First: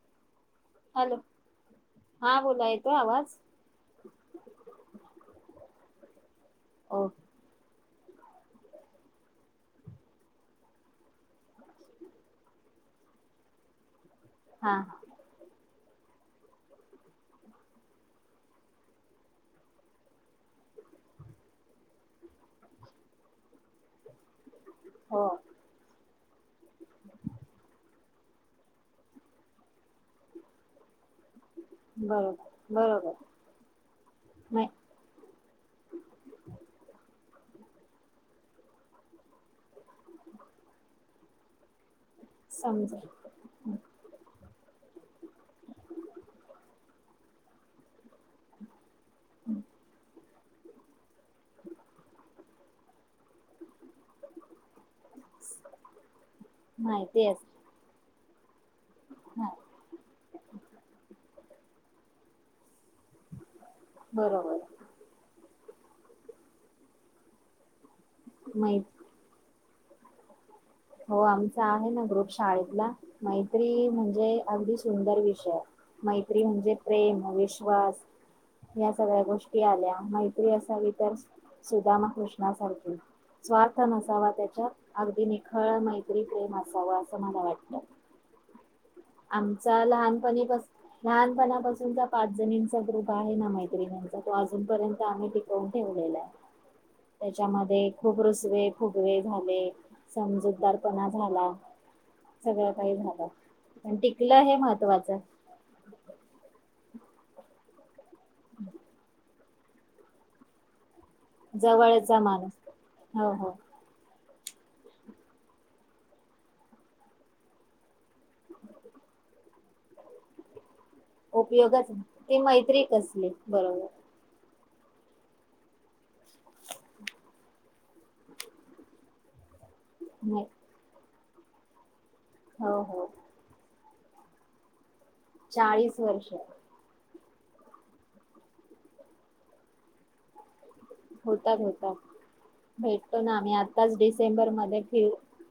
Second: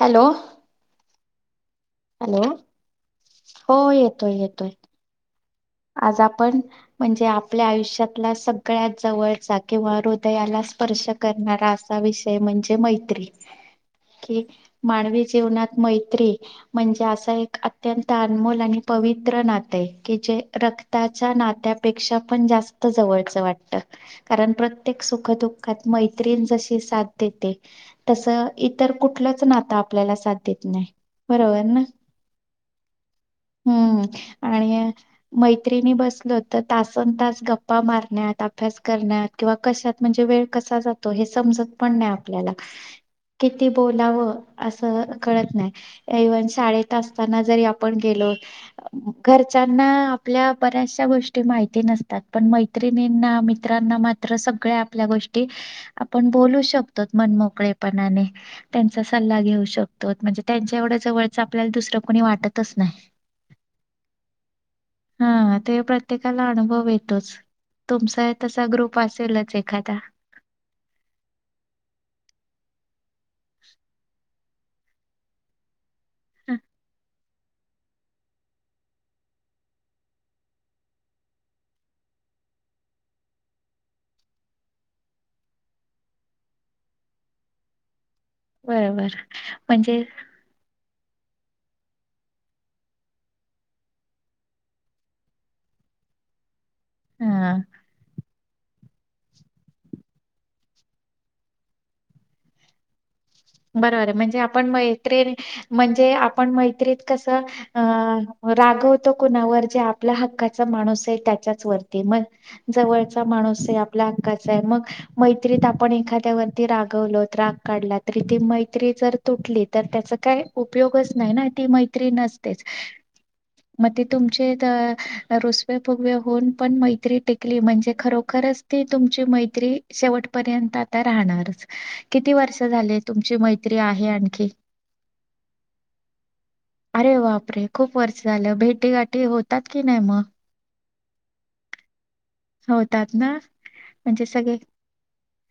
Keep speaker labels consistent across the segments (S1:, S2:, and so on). S1: Hello
S2: hello हा
S1: hello
S2: बोला येतोय आवाज
S1: हो येतोय येतोय आज आपण
S2: ओके
S1: म्हणजे आपल्या आयुष्यात त्यातला सगळ्यात जवळचा किंवा हृदयाला स्पर्श करणारा असा विषय म्हणजे मैत्री कि
S2: हा हा
S1: मानवी जीवनात मैत्री म्हणजे असं एक अत्यंत अनमोल आणि पवित्र नात आहे की जे रक्ताच्या नात्यापेक्षा पण जास्त जवळचं वाटतं कारण प्रत्येक
S2: हो
S1: सुखदुःखात मैत त्रीण जशी साथ देते तस इतर कुठलंच नातं आपल्याला साथ देत नाही बरोबर ना
S2: बरोबर बरोबर.
S1: हुं हुं
S2: नाही
S1: आणि मैत्रिणी बसलो तर तासन तास गप्पा मारण्यात अभ्यास करण्यात किंवा कशात म्हणजे वेळ कसा जातो हे समजत पण नाय आप ल्याला
S2: समजा
S1: किती बोलांव अस त कळत नाय येवन शाळेत असताना जरी आपण गेलो घरच्यांना आप आपल्या बऱ्याचशा गोष्टी माहिती नसतात पण मै त्रिनी ना मित मित्रांना मात्र सगळ्या आपल्या गोष्टी आपण बोलू शकतो
S2: माहिती असते
S1: मनमोकळेपणाने. त्यांचा सल्ला
S2: हा
S1: घेऊ शकतोत म्हणजे त्यांच्या एवढ्या जवळ त आपल्याला दुसरं कोणी वाटतच नाही.
S2: बरोबर.
S1: हा ते प्रत्येकाला अनुभव येतोच. तुमचा ही तसा
S2: माहि
S1: ग्रुप असेलच एक खादा.
S2: हो आमचा आहे ना ग्रुप शाळेतला मैत्री म्हणजे अगदी सुंदर विषय आहे. मैत्री
S1: हं,
S2: म्हणजे प्रेम या सगळ्या गोष्टी आल्या मैत्री असावी तर सुदामा कृष्णासारखी स्वार्थ नसावा त्याच्या अगदी खरं मैत्री प्रेम असावं असं मला वाटत.
S1: बरोबर म्हणजे
S2: पास लहानपणापासूनचा पाच जणींचा ग्रुप आहे ना मैत्रिणींचा तो अजूनपर्यंत आम्ही टिकवून ठेवलेला आहे.
S1: हा
S2: त्याच्यामध्ये खूप रुस फजवे फुगवे झाले. समजूतदारपणा झाला सगळं काही झालं.
S1: बरोबर
S2: पण
S1: आहे म्हणजे
S2: टिकलं हे
S1: आपण
S2: महत्त्वाचं
S1: मैत्री म्हणजे आपण मैत्रीत कस राग होत. कोणावर जे आपला हक्काचा माणूस त्याच्यावरती
S2: जवळचा माणूस
S1: म्हणजे जवळचा
S2: हो हो
S1: माणूस आपला मग मैत्रीत आपण एखाद्या वती रागवलो राग काढला. त ती मैत्री जर तुटली तर त्याच काय उपयोगच नाही ना ती
S2: उपयोगच
S1: मैत्री
S2: ती
S1: नसतेच
S2: मैत्री कसली बरोबर
S1: मग ते तुमचे रुसव्या फुगव्या होऊन पण मैत्री टकाली म्हणजे खरोखरच ती तुमची म
S2: मै-
S1: शेवटपर्यंत आता राहणारच. किती वर्ष
S2: हो हो
S1: झालेत, मैत्री आहे आणखी
S2: चाळीस वर्ष
S1: अरे बापरे खूप वर्ष झालं भेटी गाठी होतात की नाही मग?
S2: होतात होतात भेटतो ना आम्ही आताच
S1: म्हणजे
S2: डिसेंबर
S1: सगळे
S2: मध्ये फि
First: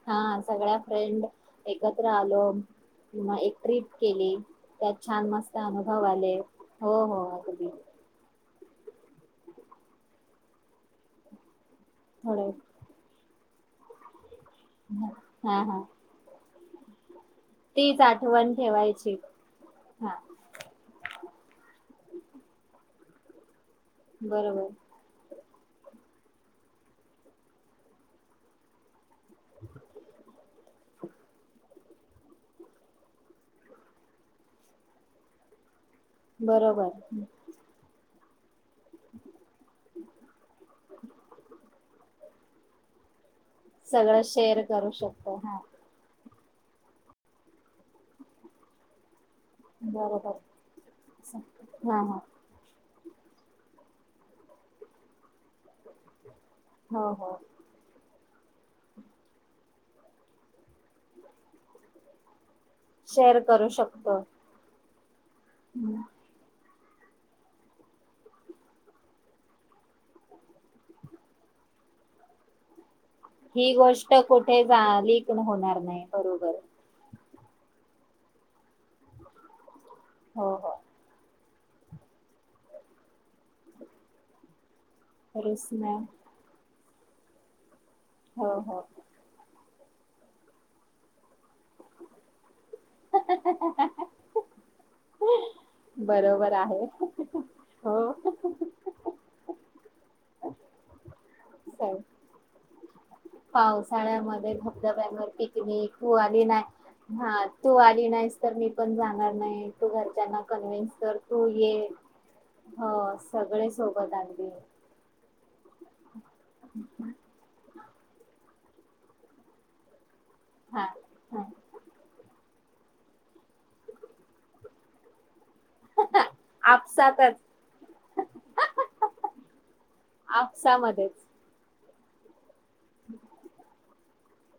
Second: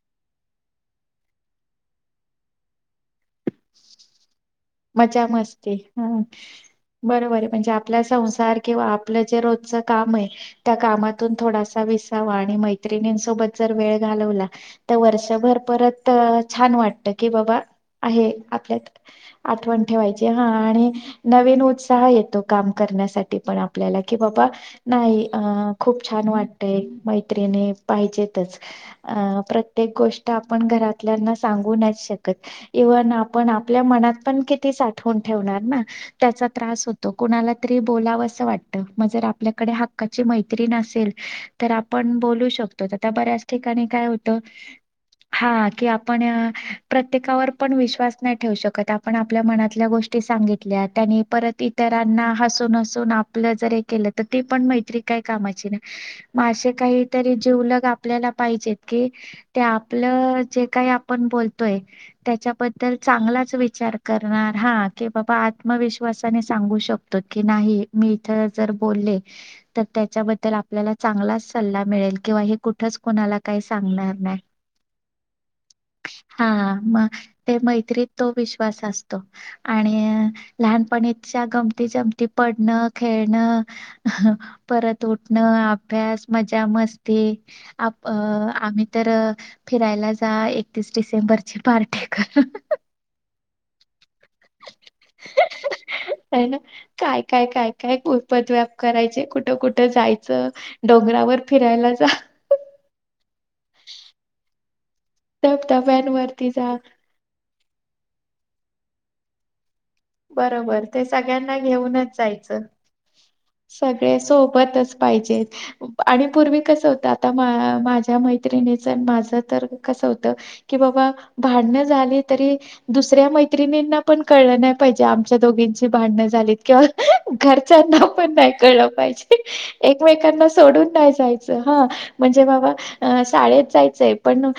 S2: हा सगळ्या फ्रेंड एकत्र आलो किंवा एक ट्रिप केली, त्यात
S1: मजा
S2: छान मस्त
S1: मस्ती
S2: अनुभव
S1: ह
S2: आले हो हो
S1: बरोबर आहे
S2: अगदी
S1: म्हणजे आपला संसार किंवा आपलं जे रोजच काम आहे त्या कामातून थोड विसावा
S2: थोडं
S1: आणि मैत्रिणीं सोबत जर वेळ घालवला, तर वर्षभर
S2: हा हा
S1: परत छान वाटतं. क बाबा
S2: तीच
S1: आहे
S2: आठवण
S1: आपल्यात
S2: ठेवायची
S1: आठव
S2: हा
S1: ठेवायची ह नविनंती उत्साह येत काम करण्यासाठी पण, आपल्याला की बाबा
S2: बरोबर
S1: नाही, अ खूप छान वाटतय मैत्र्रीिणी पाहिजेतच अ प्रत्येक गोष्ट आपण घरातल्यांना सांगून शकत इव्हन आपण आपल्या मनात पण किती साठवून ठेवणार ना? त्याचा त्रास
S2: बरोबर
S1: होतो कुणाला तरी बोलाव वाटत मग जर आपल्याकडे हक्काची मैतरीन असेल तर आपण बोलू शकतो बऱ्या ठिकाणी काय
S2: सगळं
S1: होत,
S2: शेअर करू शकतो
S1: हा की आपण प्रत्येकावर पण विश्वास नाही ठेवू शकत पण आपल्या मनातल्या गोष्टी
S2: बरोबर
S1: सांगितल्या त्यांनी परत
S2: हा हा
S1: इतरांना हसून आपलं जर हे केलं तर ते पण मैत्री काय कामा मग असे
S2: हो
S1: काहीतरी
S2: हो
S1: जीवलग आपल्याला आपलं जे काही आपण बोलतोय त्याच्याबद्ल तर
S2: शेअर
S1: चांगलाच
S2: करू
S1: विचार
S2: शकतो
S1: करणार हात बाबा
S2: हम्म.
S1: आत्मविश्वासाने सांगू शकत नाही मी इथ जर बले तर त्याच्याबद्दल आपल्याला चांगला सल्ला मिळेल किंवा हे कुठ
S2: ही गोष्ट कुठे झाली होणार नाही
S1: हा
S2: बरोबर
S1: मग ते मैत्रीत तो विश् विस असतो आणि
S2: हो हो
S1: लहानपणीच गमती जमती पडणं खेळणं परत उठणं
S2: रुसण्या
S1: अभ्यास मजा मस्त ते आप अ
S2: हो
S1: आम्ही
S2: हो
S1: तर फिरायला जा एकतीस डिसेंबरची पार्टी कर
S2: बरोबर
S1: ना
S2: आहे
S1: काय काय काय काय
S2: हो
S1: कुरपत व्याप करायचे कुठं कुठं जायच डोंगरावर फिरायला जा
S2: पावसाळ्यामध्ये दब्यावर पिकनिक तू आली
S1: धबधब्यांवरती जा
S2: नाही हा तू आली नाही तर मी पण जाणार नाही तू घरच्यांना
S1: बरोबर
S2: कन्व्हिन्स
S1: ते
S2: कर तू
S1: सगळ्यांना
S2: ये
S1: घेऊनच जायचं
S2: हो सोबत
S1: सगळे
S2: अगदी
S1: सोबतच पाहिजेत आणि पूर्वी कसं होतं आता माझ्या मैत्रिणीच माझ तर कसं होत की
S2: हा
S1: बाबा
S2: हा
S1: भांडण झाली तरी दुसऱ्या मैत्रिणींना पण कळल नाही पहिजे आमच्या दोघींची भांडणं झालीत किंवा
S2: आपसातच
S1: घरच्यांना पण नाही कळलं पाहिजे एकमेकांना सोडून नाही
S2: आपसामध्येच
S1: जायचं हा म्हणजे बाबा अ शाळेत जायचंय पण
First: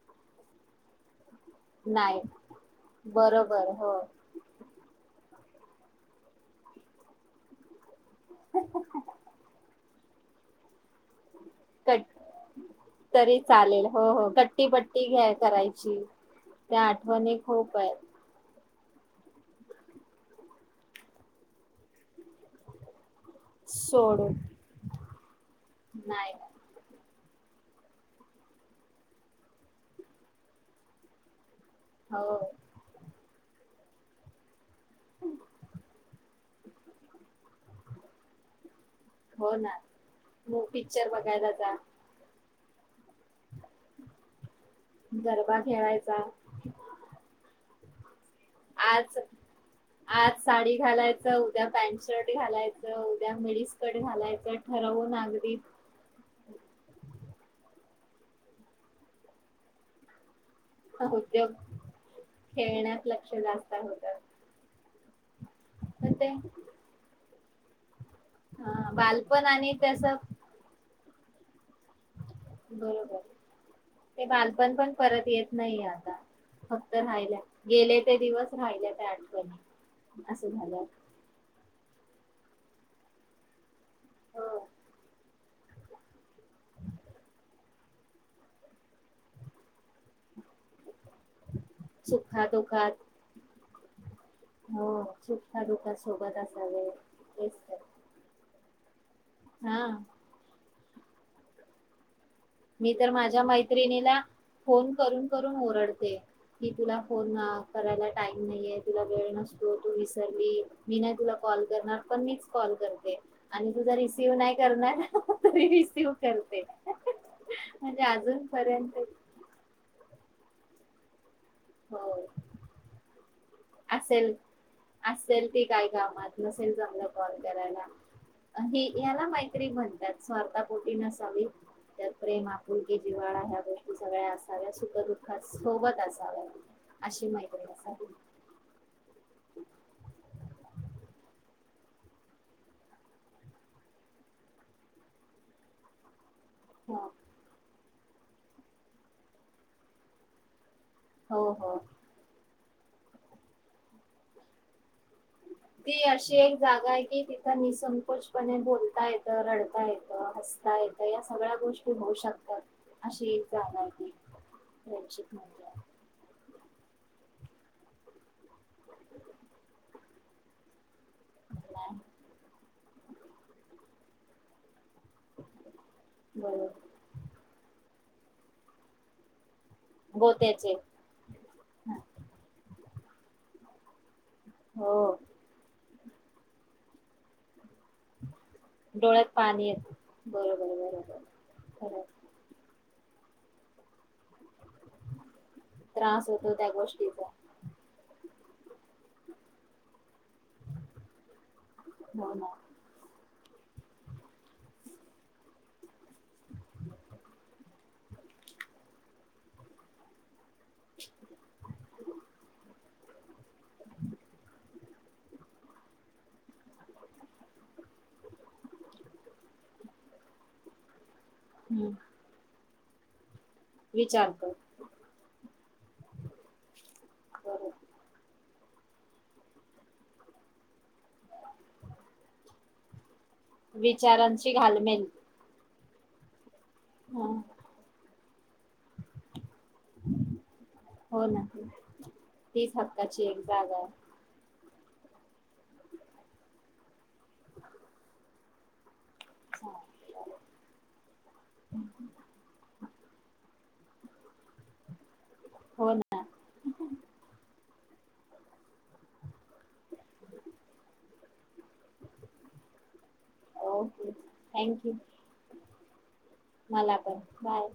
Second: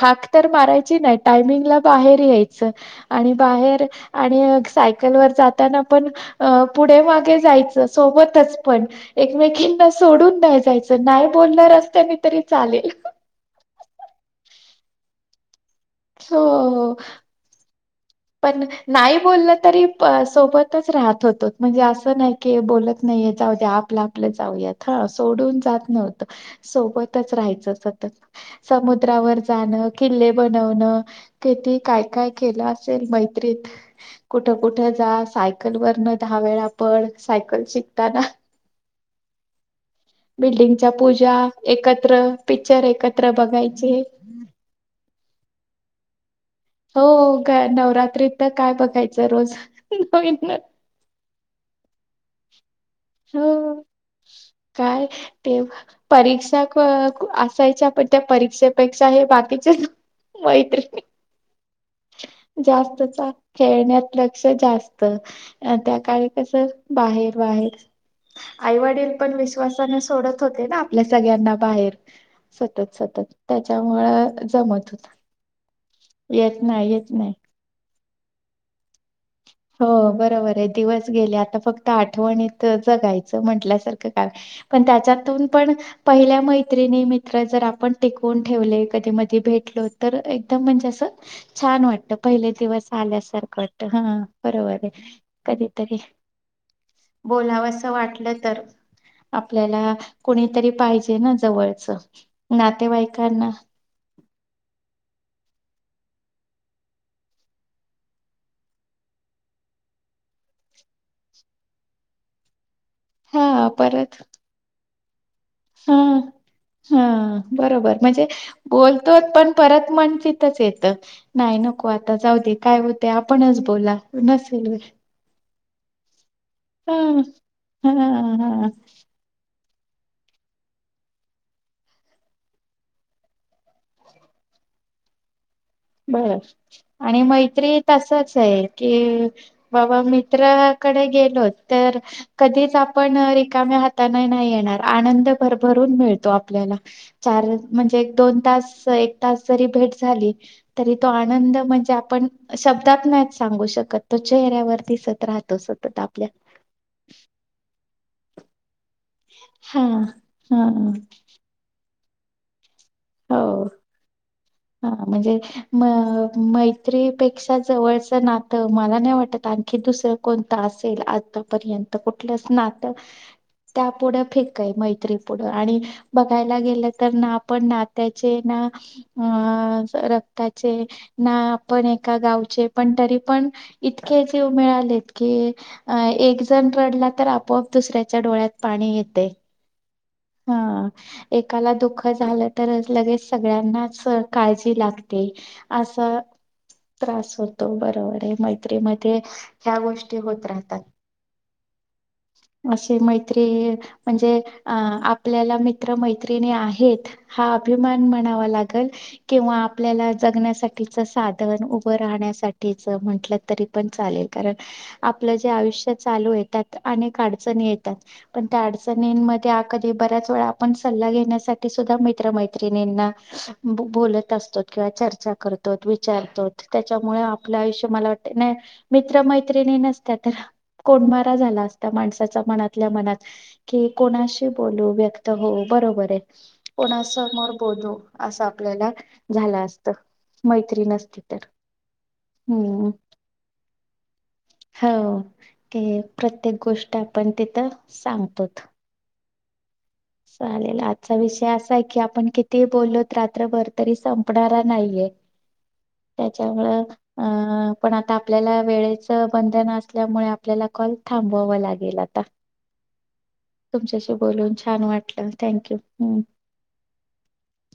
S1: हाक तर मारायची नाही टायमिंगला बाहेर
S2: नाही
S1: यायचं आणि
S2: बरोबर
S1: बाहेर
S2: हो
S1: आणि जातना पण पुढे मागे जायचं सोबतच पण एकमेकीना सोडून नाय जायचं नाही बोलणार असते
S2: कट
S1: मी तरी चालेल
S2: करायच
S1: हो
S2: त्या
S1: हो
S2: आठवणी खूप आहेत!
S1: नाही बोल तरी सोबतच राहत होतो म्हणजे अस नाही बो लत नाही जाऊ आपलं आपलं
S2: सोडून
S1: जाऊयात ह सोडून जात नव्हत
S2: नाही
S1: सोबत राहायचं सतत समुद्रावर जाणं किल्ले बनवण किती काय काय
S2: हो
S1: केल असेल मैत्रीत कुठ कुठ जा सायकल वरन दहा वेळा पड सायकल शिकताना
S2: हो ना मग
S1: बिल्डिंगच्या
S2: पिक्चर
S1: पूजा
S2: बघायला जा
S1: एकत्र पिकच्चर एकत्र बघायचे.
S2: गरबा खेळायचा?
S1: हो नवरात्रीत आता काय
S2: आज
S1: बघायचं रोज नवीन
S2: आज
S1: नवीन
S2: साडी घालायचं उद्या पॅनट शर्ट घालाय
S1: हो काय
S2: ठरवून अगदी
S1: तेव्हा परीक्षक असायच्या पण त्या परीक्षेपेक्षा हे बाकीचे मैत्रिणी
S2: उद्योग खेळण्यात
S1: जास्तचा
S2: लक्ष जास्त होत
S1: खेळण्यात लक्ष जास्त त अ त्या
S2: पण
S1: काळी
S2: ते
S1: कस बाहेर बाहेर आई
S2: हा
S1: वडील पण
S2: बालपण आणि
S1: विश्वासाने
S2: त्याच
S1: सोडत होते ना आपल्या सगळ्यांना बाहेर सतत
S2: बरोबर
S1: सतत
S2: ते
S1: त्याच्यामुळ
S2: बालपण
S1: जमत
S2: पण
S1: होत
S2: परत येत नाही आता
S1: येत नाही
S2: फक्त
S1: येत नाही.
S2: राहिल्या गेले ते दिवस राहिल्या त्या आठवणी
S1: हो
S2: असं
S1: बरोबर आहे
S2: झालं
S1: दिवस गेले आता फक्त त्या आठवणीत जगायचं म्हटल्यासारखं का
S2: हो
S1: पण त्याच्यातून पण पहिल्या मैत्रिणी मित्र जर आपण टिकून ठेवले कधी मधी भेटलो तर एकदम म्हणजे अस छान वाटत
S2: सुखा
S1: पहिले दिवस
S2: दुखात
S1: आल्यासारखं वाटत. हा. बरोबर आहे
S2: हो सुखा दुखात
S1: कधीतरी
S2: सोबत असावे तेच
S1: बोलावं
S2: तर
S1: असं वाटलं तर,
S2: हा
S1: आपल्याला कुणीतरी पाहिजे. ते ना जवळचं.
S2: मी तर माझ्या
S1: नातेवाईकांना
S2: मैत्रिणीला फोन करून करून ओरडते की तुला फोन करायला टाईम नाहीे, तुला वेळ नसतो, तू विसरली मी नाही तुला कॉल करणार पण मीच कॉल करते.
S1: हां
S2: आणि तुझा
S1: परत
S2: रिसीव्ह नाही करणार तरी रिसीव्ह
S1: हां
S2: करते.
S1: हा बरोबर म्हणजे बोलतोच पण परत म्हण तिथंच येत. नाही नको
S2: हो
S1: आता जाऊ दे काय होते आपणच बोला नसेल व
S2: ते काय कामात नसेल जमलं कॉल करायला
S1: हा हा
S2: हे याला माहिती म्हणतात स्वार्था पोटी नसावी त्यात प्रेम आपुलकी जिवा्हाळा ह्या गोष्टी सगळ्या असाव्या सुखदुख सोबत
S1: बर
S2: असावे.
S1: आणि मैत्री तसच आहे की बाबा मित्राकडे गेलो तर कधीच आपण रिकाम्या हाताने नाही येणार आनंद भरभरून मिळतो. आपल्याला
S2: हो
S1: चार म्हणजे दोन तास एक तास जरी भेट झाली तरी तो
S2: हो
S1: आनंद
S2: हो
S1: म्हणजे आपण शब्दात नाहीच सांगू शकत तो चेहऱ्यावरती दिसत राहतो सतत
S2: ती
S1: आपल्या
S2: अशी एक जागा आहे की तिथं निसंतोषपणे बोलता येत,
S1: हा
S2: रडता येत,
S1: हा
S2: हसता येत या सगळ्या गोष्टी ते होऊ शकतात अशी
S1: हो
S2: एक जागा आहे ती
S1: हा म्हणजे म मैत्रीपेक्ष जवळचं नातं मला नाही वाटत आणखी दुसरं कोणत अस आतापर्यंत
S2: नाही,
S1: कुठल्याच नात त्यापुढे फेकाय माहिती पुढ आणि बघायला
S2: बरोबर
S1: गेलं तर ना आपण ना त्याचे ना अ रक्ताचे
S2: गोत्याचे
S1: ना आपण
S2: हा,
S1: एका गावचे पण तरी पण इत जव
S2: हो
S1: मिळालेत की अ एक जण रडला तर आपोआप दुसऱ्याच्या डोळ्यात पाणी
S2: डोळ्यात
S1: येते
S2: पाणी येत
S1: हा
S2: बरोबर बरोबर
S1: एकाला
S2: खरं
S1: दुःख झालं तरच लगेच सगळ्यांनाच काळजी अस
S2: त्रास होतो त्या गोष्टीचा
S1: त्रास होतो बरोबर हाय मैत्री मध्ये या गोष्टी होत राहतात
S2: हो ना
S1: अशी मैत्री म्हणजे आप म मित्र मैत्रिणी आहेत हा अभिमा मान म्हणावा लागेल किंवा आपल्या ज साधन उभं राहण्यासाठी म्हट. तरी पण चालेल कारण आपलं जे आयुष्य चालू येतात अनेक अडचणी येतात पण त्या अडचणींमध्ये अ ते बऱ्याच वेळा आपण सल्ला घेण्या. साठी
S2: हम्म
S1: सुद्धा मित्र मैत्रि निना
S2: विचार
S1: बोलत
S2: कर
S1: असतो किंवा चर्चा करत. विचारतो. त्याच्यामुळे आपलं
S2: बरोबर.
S1: आयुष्य मला वाट नाही. मित्र मैत्रिणी नसत तर कोंनमारा झाला असता माणसाच्या मनातल्या मनात
S2: विचारां
S1: बोलो व्यक्त हो. बरोबर आहे. पुणा
S2: हा
S1: समोर बोलू. असं आपल्याला झालं अस.
S2: हो ना तीस
S1: हम्म
S2: हक्काची एक जागा हाय.
S1: हो ते प्रत्येक गोष्ट आपण तिथं सांगतो.
S2: हा,
S1: चालेल आजचा विषय असा आहे की आपण किती बोललोत रात्रभर तरी संपणारा नाहीये.
S2: हो ना
S1: त्याच्यामुं अं पण आता आपल्याला वेळेच बंधन असल्यामुळे आपल्याला कॉल थांबवाव लागेल आता
S2: ओके
S1: तुमच्याशी बोलून छान
S2: थँक्यू
S1: वाटलं थँक्यू. हम्.
S2: मला पण बाय.